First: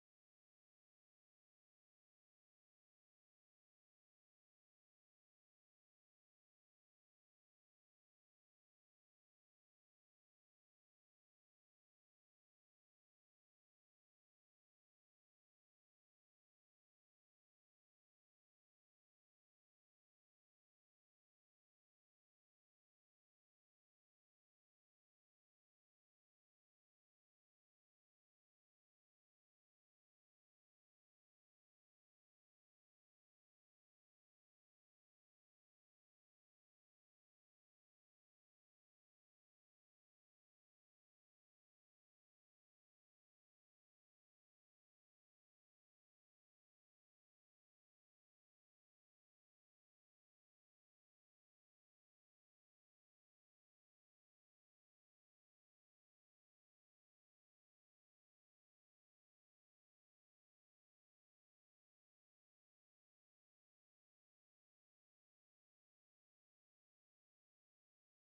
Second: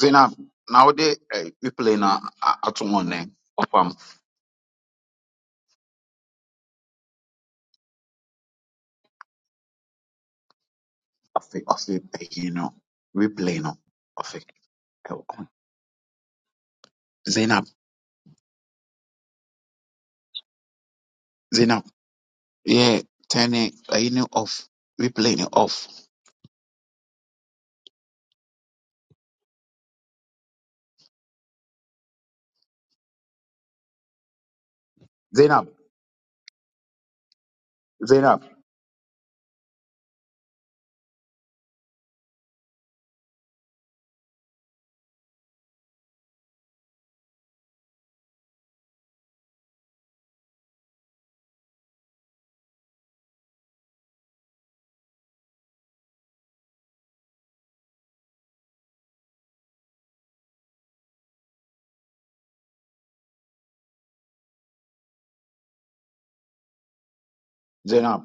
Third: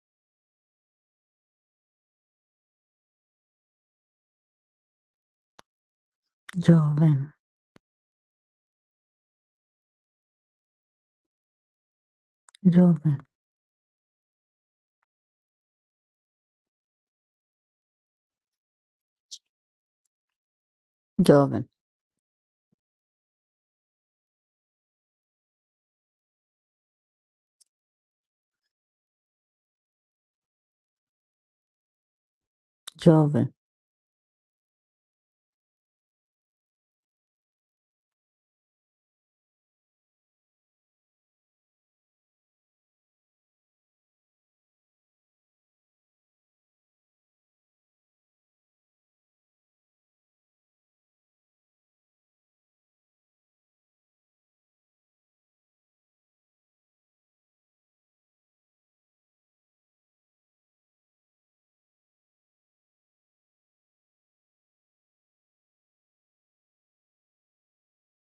Zainab, nowadays uh, we play na wode eh, replay no a- ato hɔ nɛ ɔfam Joven, afe ɔfe ɛyi no joven, replay no ɔfe ɛwɔ hɔ. Zainab, joven, Zainab, yeah, turn it ɛyi no off, replay no off. joven, Zainab, Zainab, Zainab,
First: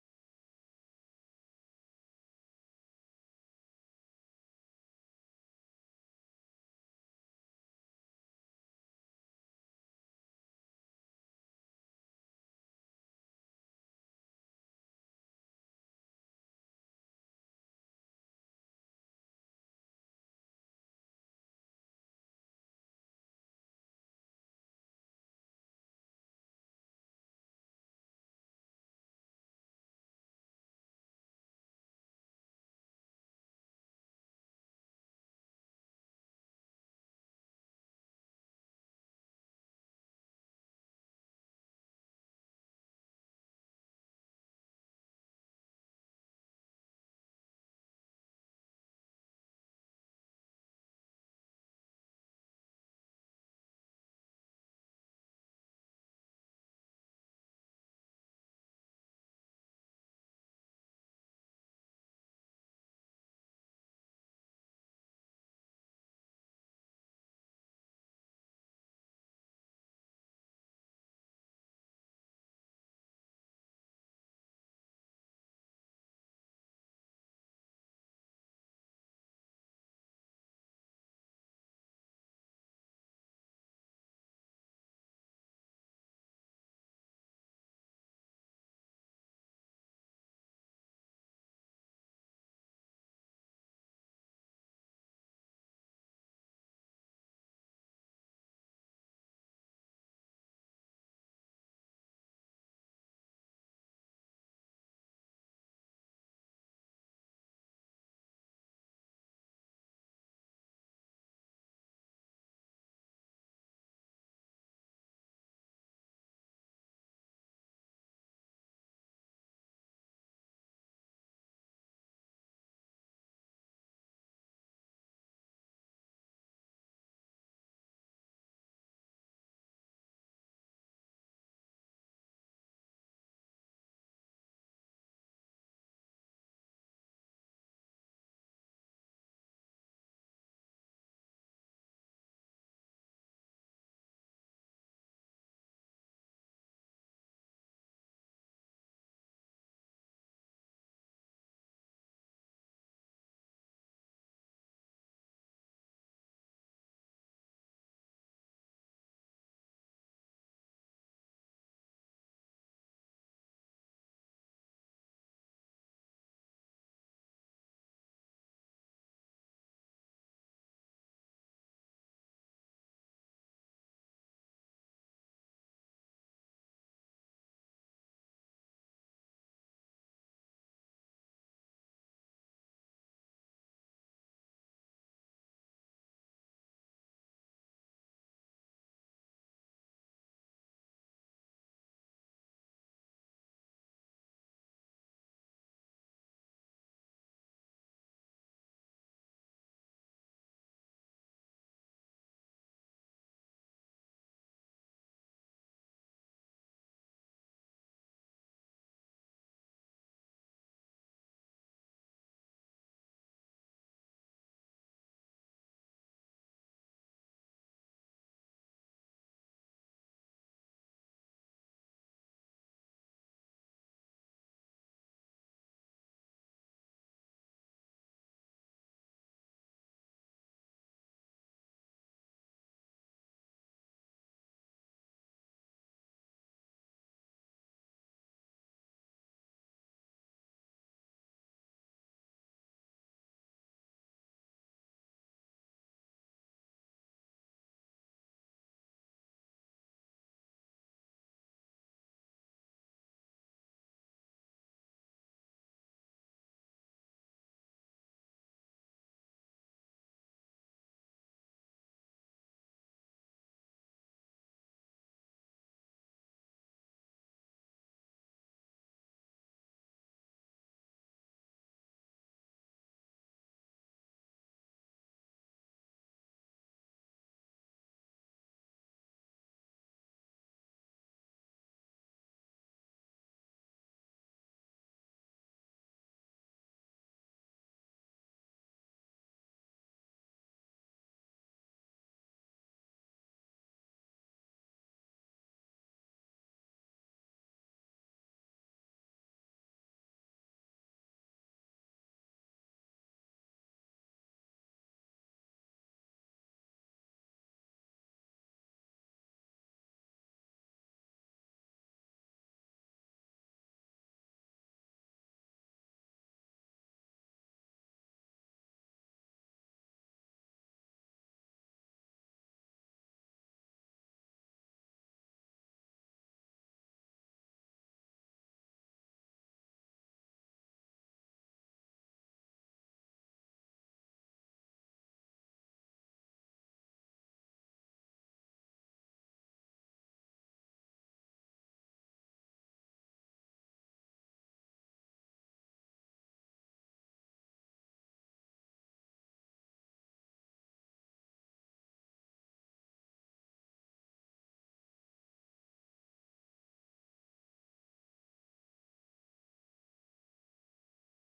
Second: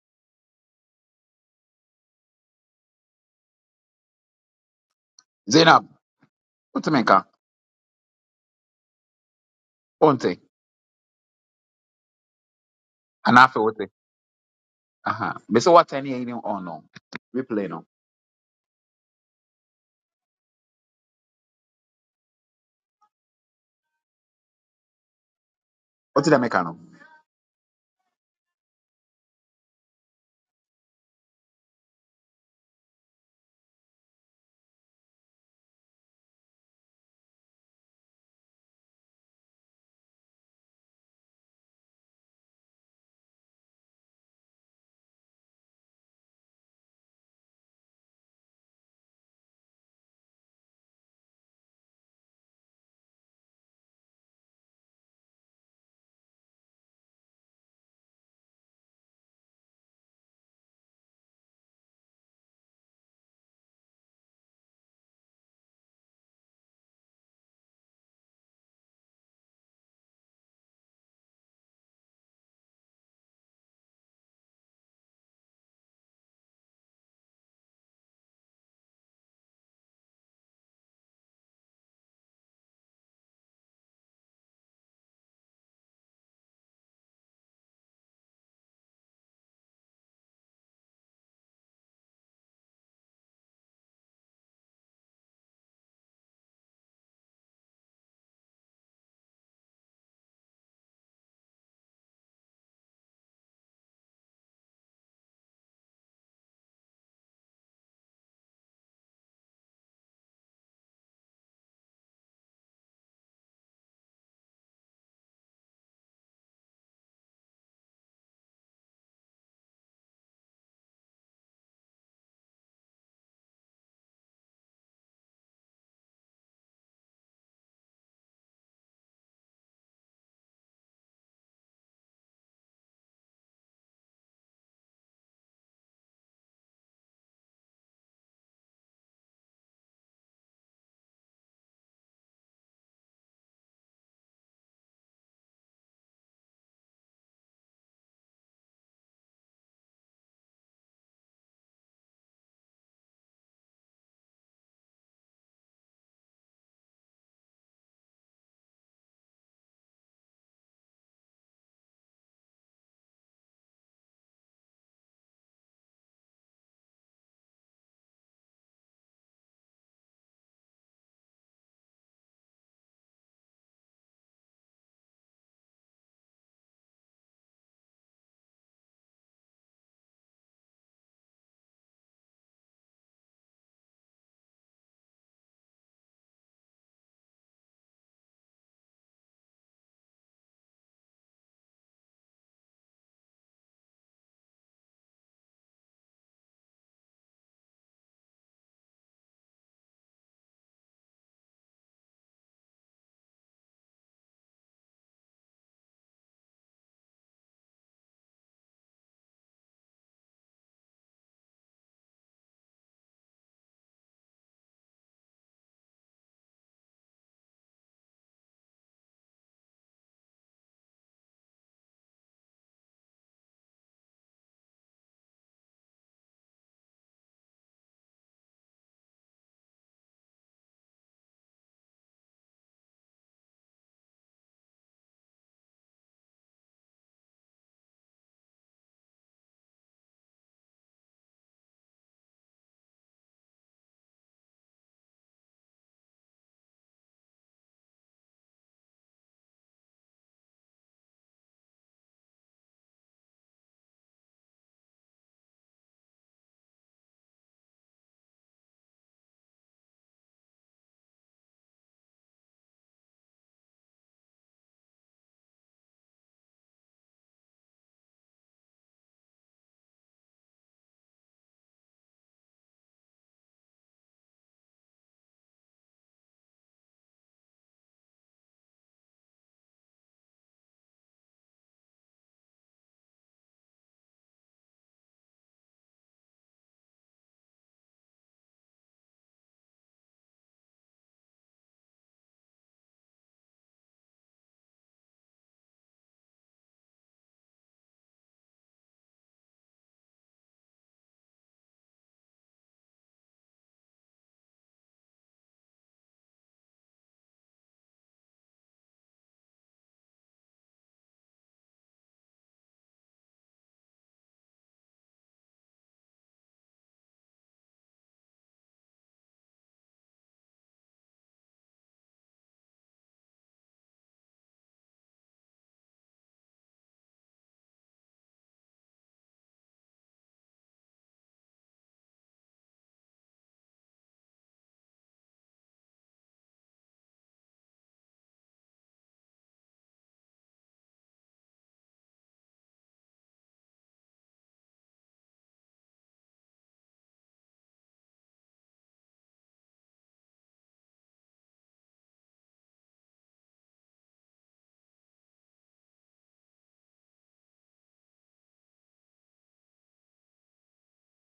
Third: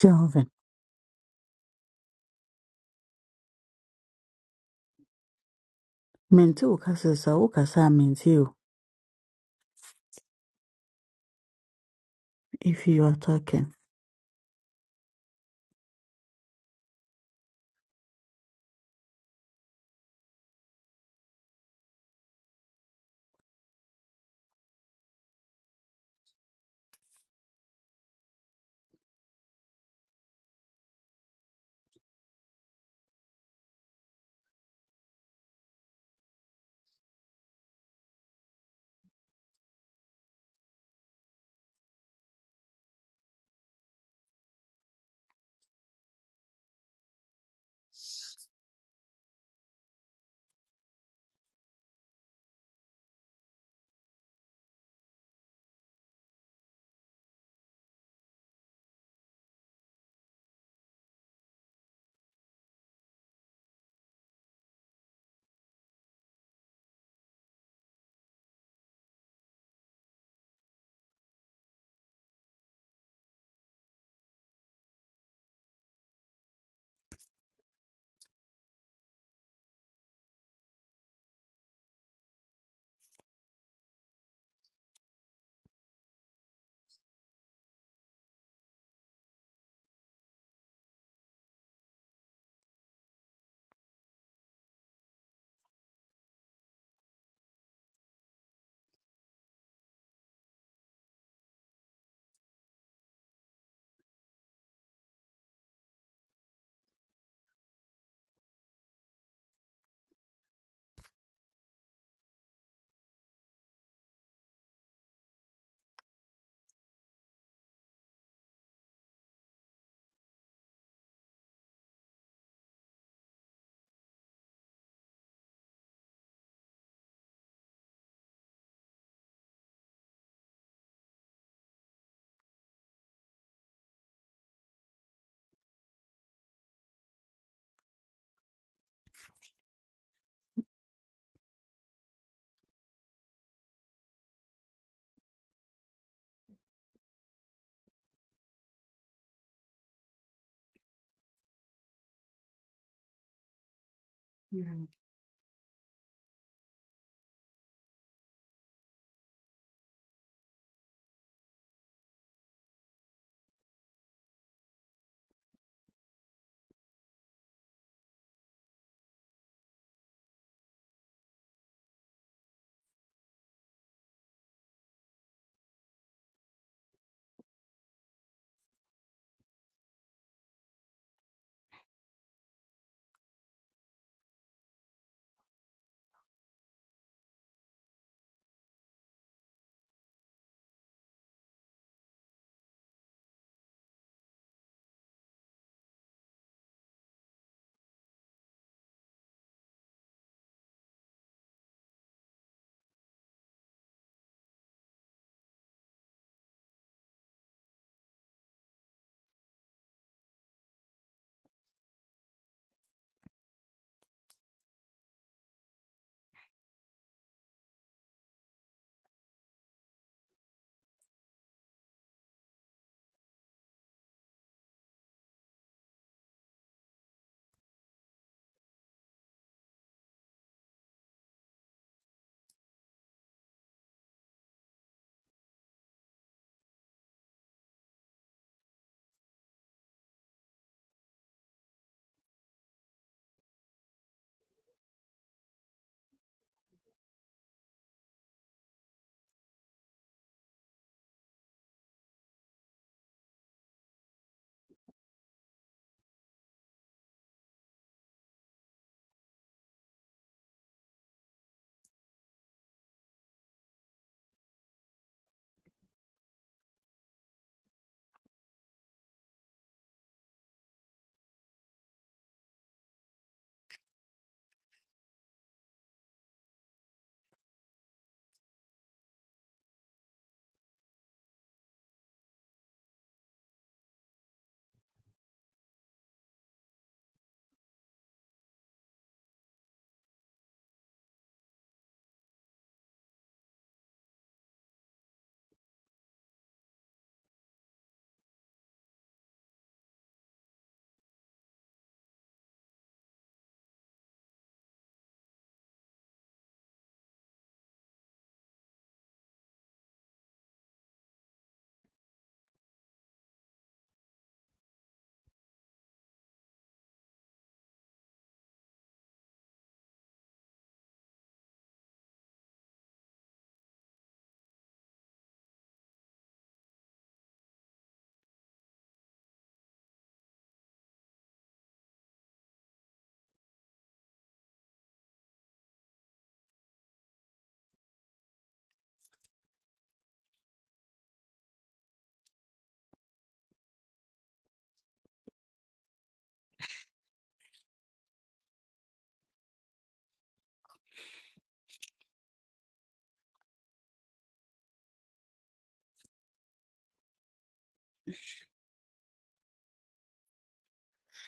joven. Zainab, Menti wote me nka, ukasisa ukasa menti o wonte if you are anaa afe talking. wote. Aha, bese what turn ɛyi no on no, We play no. Wote dɛ meka no. Mm.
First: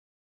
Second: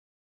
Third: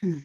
Hmm.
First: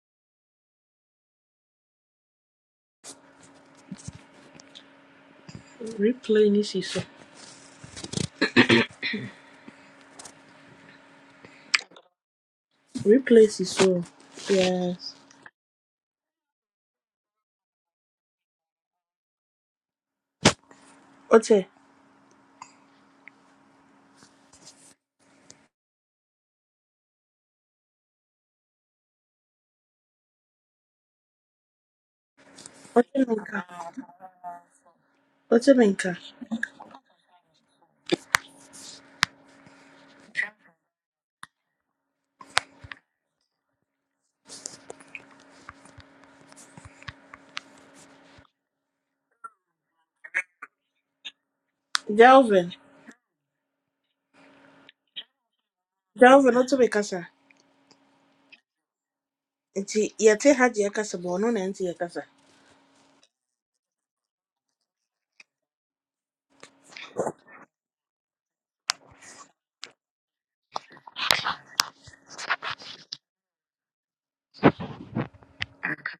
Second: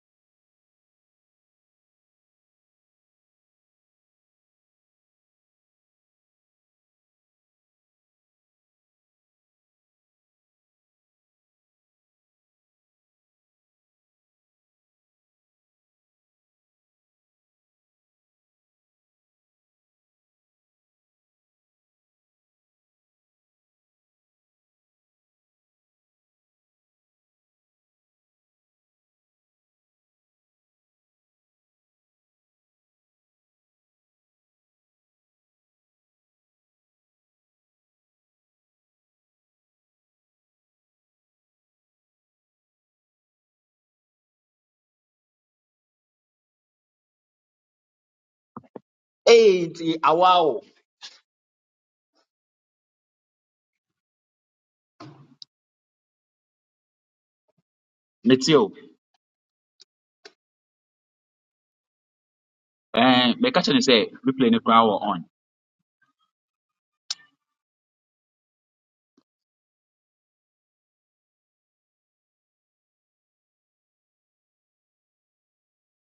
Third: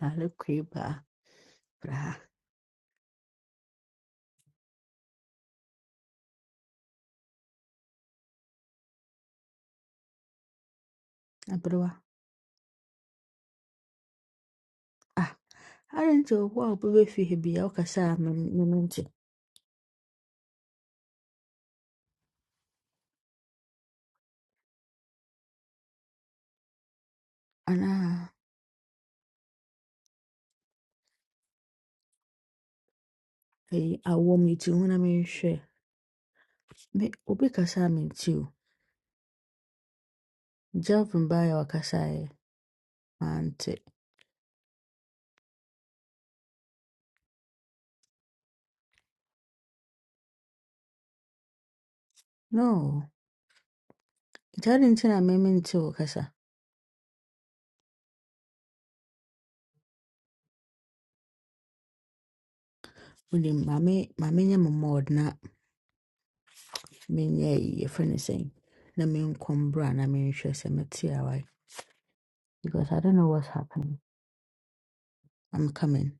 Lale kriba, bra, Replay ni siso. Abroa. Replay siso. Yes. Ah, aren't you wow bebe fi hebi ya ukasa menti. Ote. Ana, Ote menka. eh, awo menti una me shwe. Ote menka. Me, ubi kasa menti o. Joven baya wakasa e, mante. Ee, nti awa o. Delvin. No, jari ntina me menti ukasa. Delvin ote bekasa. Mete o, Nti yɛte ha deɛ kasa bɔ ɔno na nti yɛkasa. ɛɛn, Uli mɛka kyerɛ ne sɛ mame, mame replay nye no koraa wɔ on. mumod menyɛ yie fɛ no sɛn na menkɔ mbra na menhwɛ sɛ mete awae because I don't know what's happening. I'm coming.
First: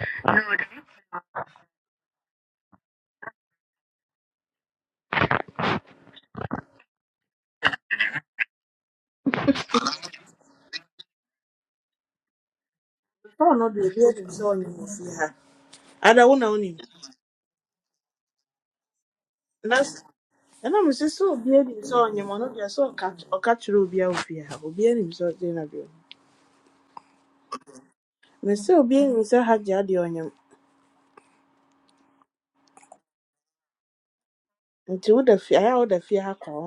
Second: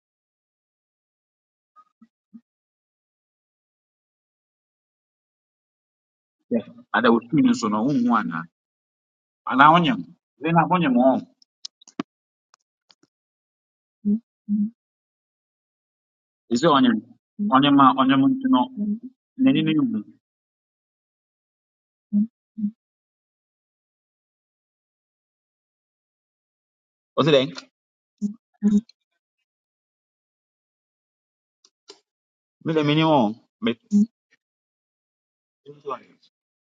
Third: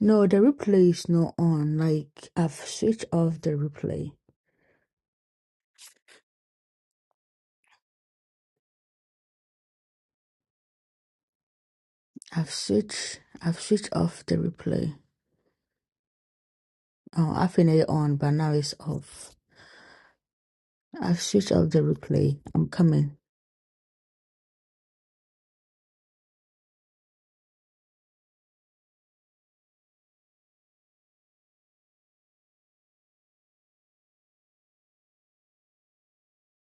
No, the replay is not on. Like I've switched off the replay. Yes, Ada wo screen no so no, one. na onyem, m dị na onye m ọ I've switched Ɔn I've no deɛ switched obi off anim the sɛ ɔnyim wɔ replay. fie ha. Ada wo na isi wonim. onye Oh, m I've onye been ma it onye on m but now ntino it's off. neni ni Na mu s- ɛnam sɛ I've sɛ switched obi off anim the sɛ ɔnyim replay. ɔno deɛ I'm sɛ ɔka coming. ɔka kyerɛ obi a ofie ha. Obi anim sɛ ɔgye na deɛ. ozi den Me sɛ obi anim sɛ ha deɛ adeɛ ɔnyim. mi le mini on me Nti woda fie ayɛ a woda fie ha kɔ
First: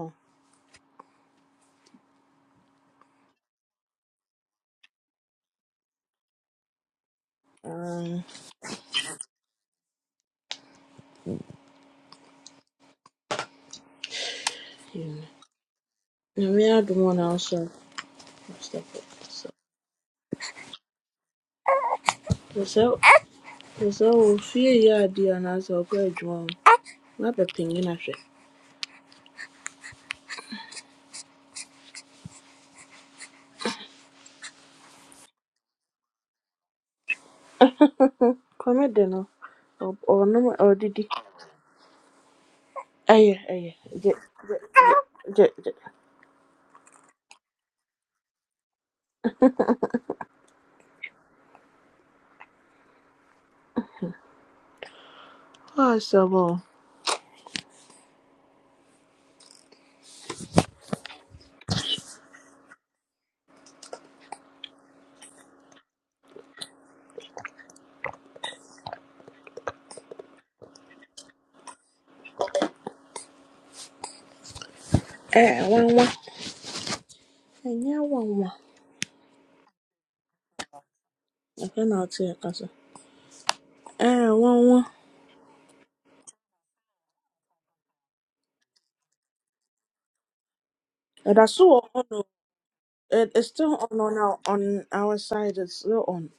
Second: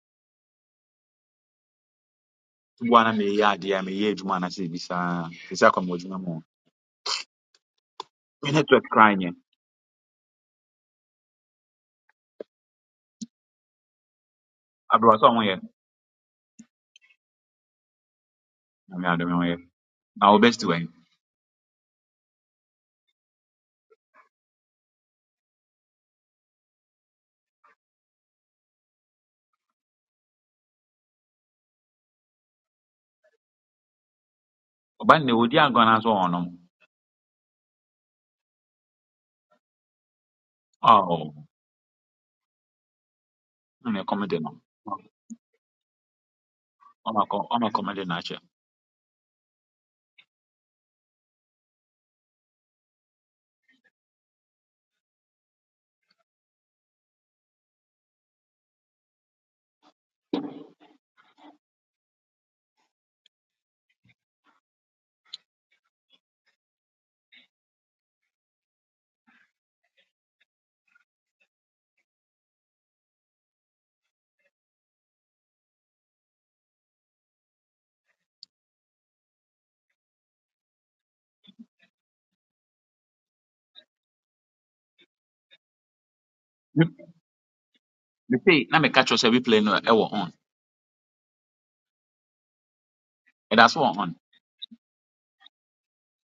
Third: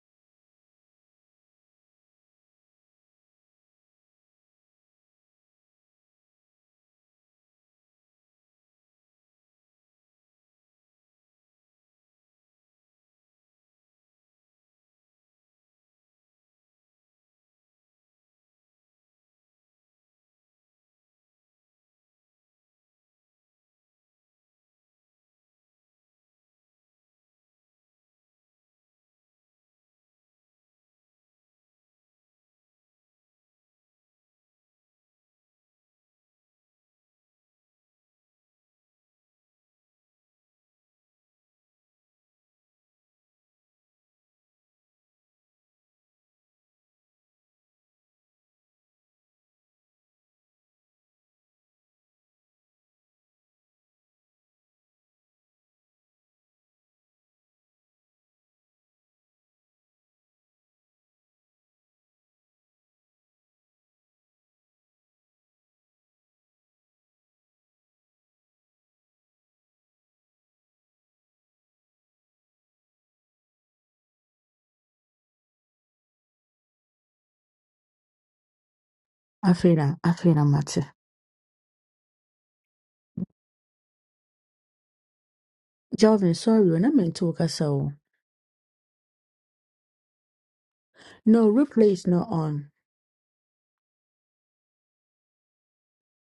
bwana me ya dia me ye juma na se bisa bisa kwa mo juma mo hɔ. me network cry nye abro so mo ye Nyame adom wo na so. na me ado me So ye na o best way Sɛ sɛ sɛ sɛ wo fie yɛ adeɛ anaasɛ ɔkɔ adwuma mu na bɛpanyin ahwɛ. oba ne odi agona so ono Kwame de no, or did he? oh Aye, aye, ɔ- ɔnom a ɔdidi. Ɛyɛ ɛyɛ na gye comedy no gye gye gye. Oma ko oma ma comedy na che Ɔasɛm o. Ɛɛ nwanwa. Ɛnyɛ nwanwa. Afina, Afina Mate. Afei na ɔte ɛka so. Ɛɛ nwanwa. Jordan, sorry, me when I meant to so me say na me catch yourself we play no e wo on Ɛda no so wɔ replay is on o. not on. It, it's and still that's what on on on our, on our side. It's still on.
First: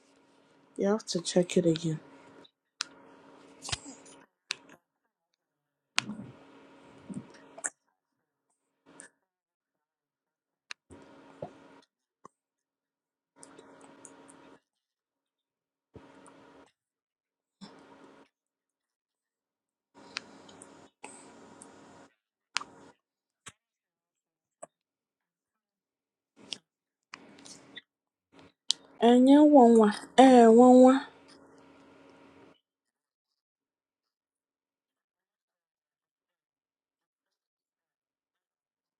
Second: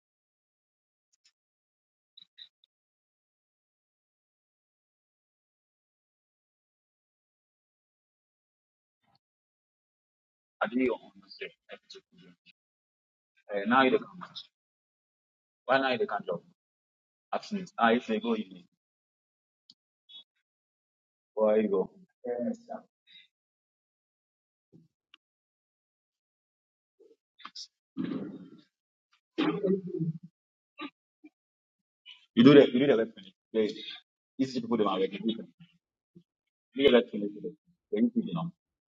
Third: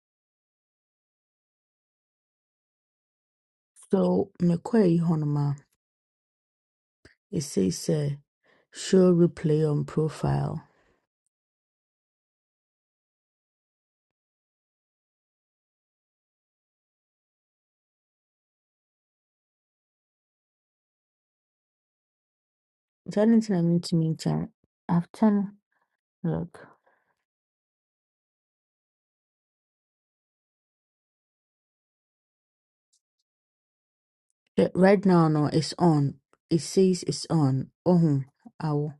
You have to check it again. So me McQuay Honoma. It says uh, show replay on profile. I did on Wednesday. Uh, now you can match. Why now you can't job? Ah, if they go, you need. Where you go? Yes, sir. The only thing I mean to me, Jan, I've turned look. Ɛnyɛ nwanwa. Ɛɛ nwanwa. You do the you do the left finish. The easy to Yeah, put them away. right now, You no, it's on. It do the says left it's finish. on. Then Oh, you see them. ow.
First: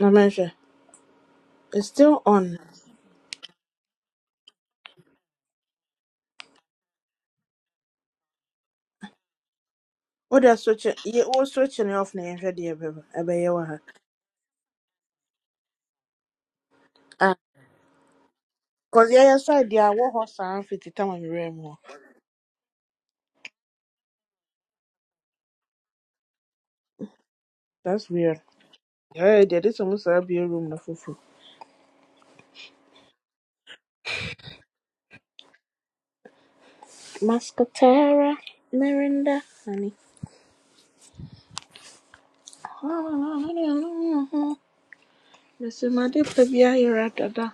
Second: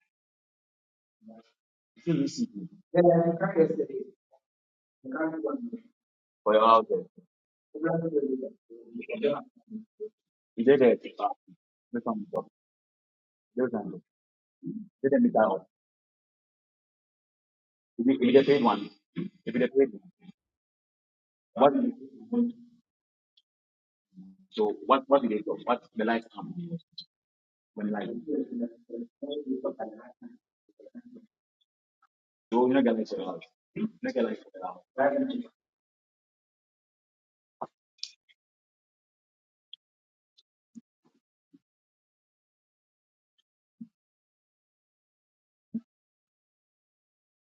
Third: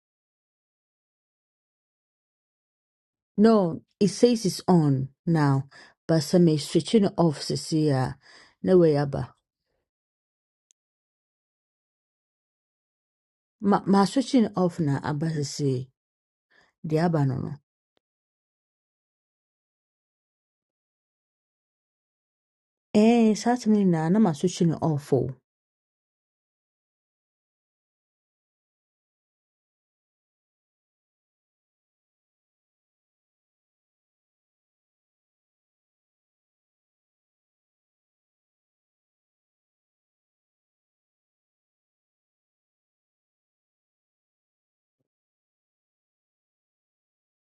Na mɛhwɛ. It's You still on. see see. No, it says it's on now. But some For your is house switching there. it off, Is see uh No way, it Abba. What are You did switching? the paper. you we're switching This off now. one I'm job. sure the you This Ma, ever one job. ma switching it off now, Let them be Abba, down. see. The Abba, no, Ah, no. If you if you paid one, cause yeah, yes, if you I paid did. I walk horse and fifty time I'm wearing one, what? more. Eh, certainly now, no, ma switching So it what off, what did they do? What the lights come when That's weird. Yeah, yeah, this almost light? a beer room na fufu. Mascotera, Mirinda, honey. Mr. Madi Pabia, you're at Dada.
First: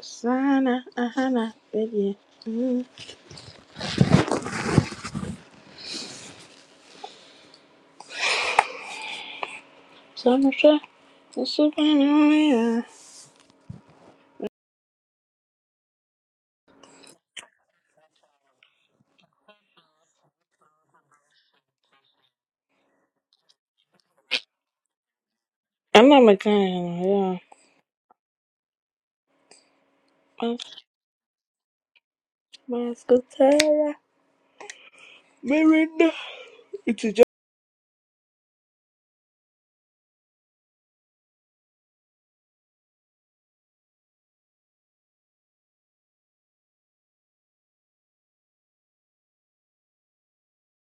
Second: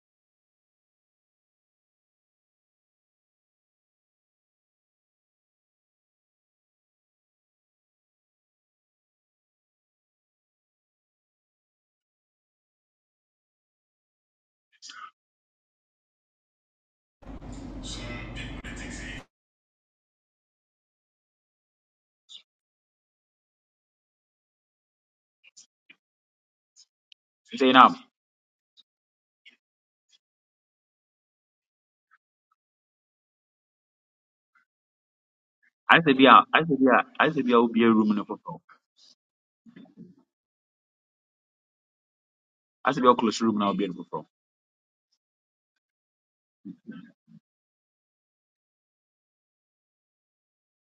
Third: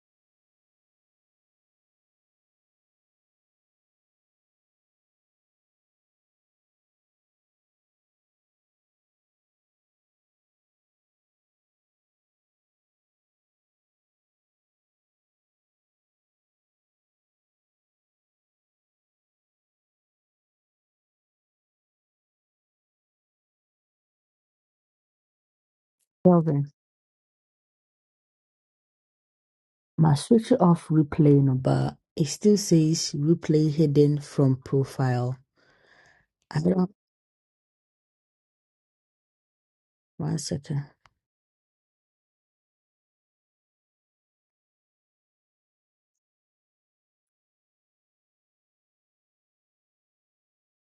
Sana, Ahana, baby. Mm, Samusha, Mr. Mania. I'm not oh. McCann, Nti na, My switch yeah. off replay number. it still Mas- says replay Mascotera, hidden from profile. ayɛ Mirinda. sɛ bi a I ayɛ sɛ bi don't a It's a ayɛ will be a room no foforɔ. one second. Ayɛ I bi a woclose room now. wobue no foforɔ.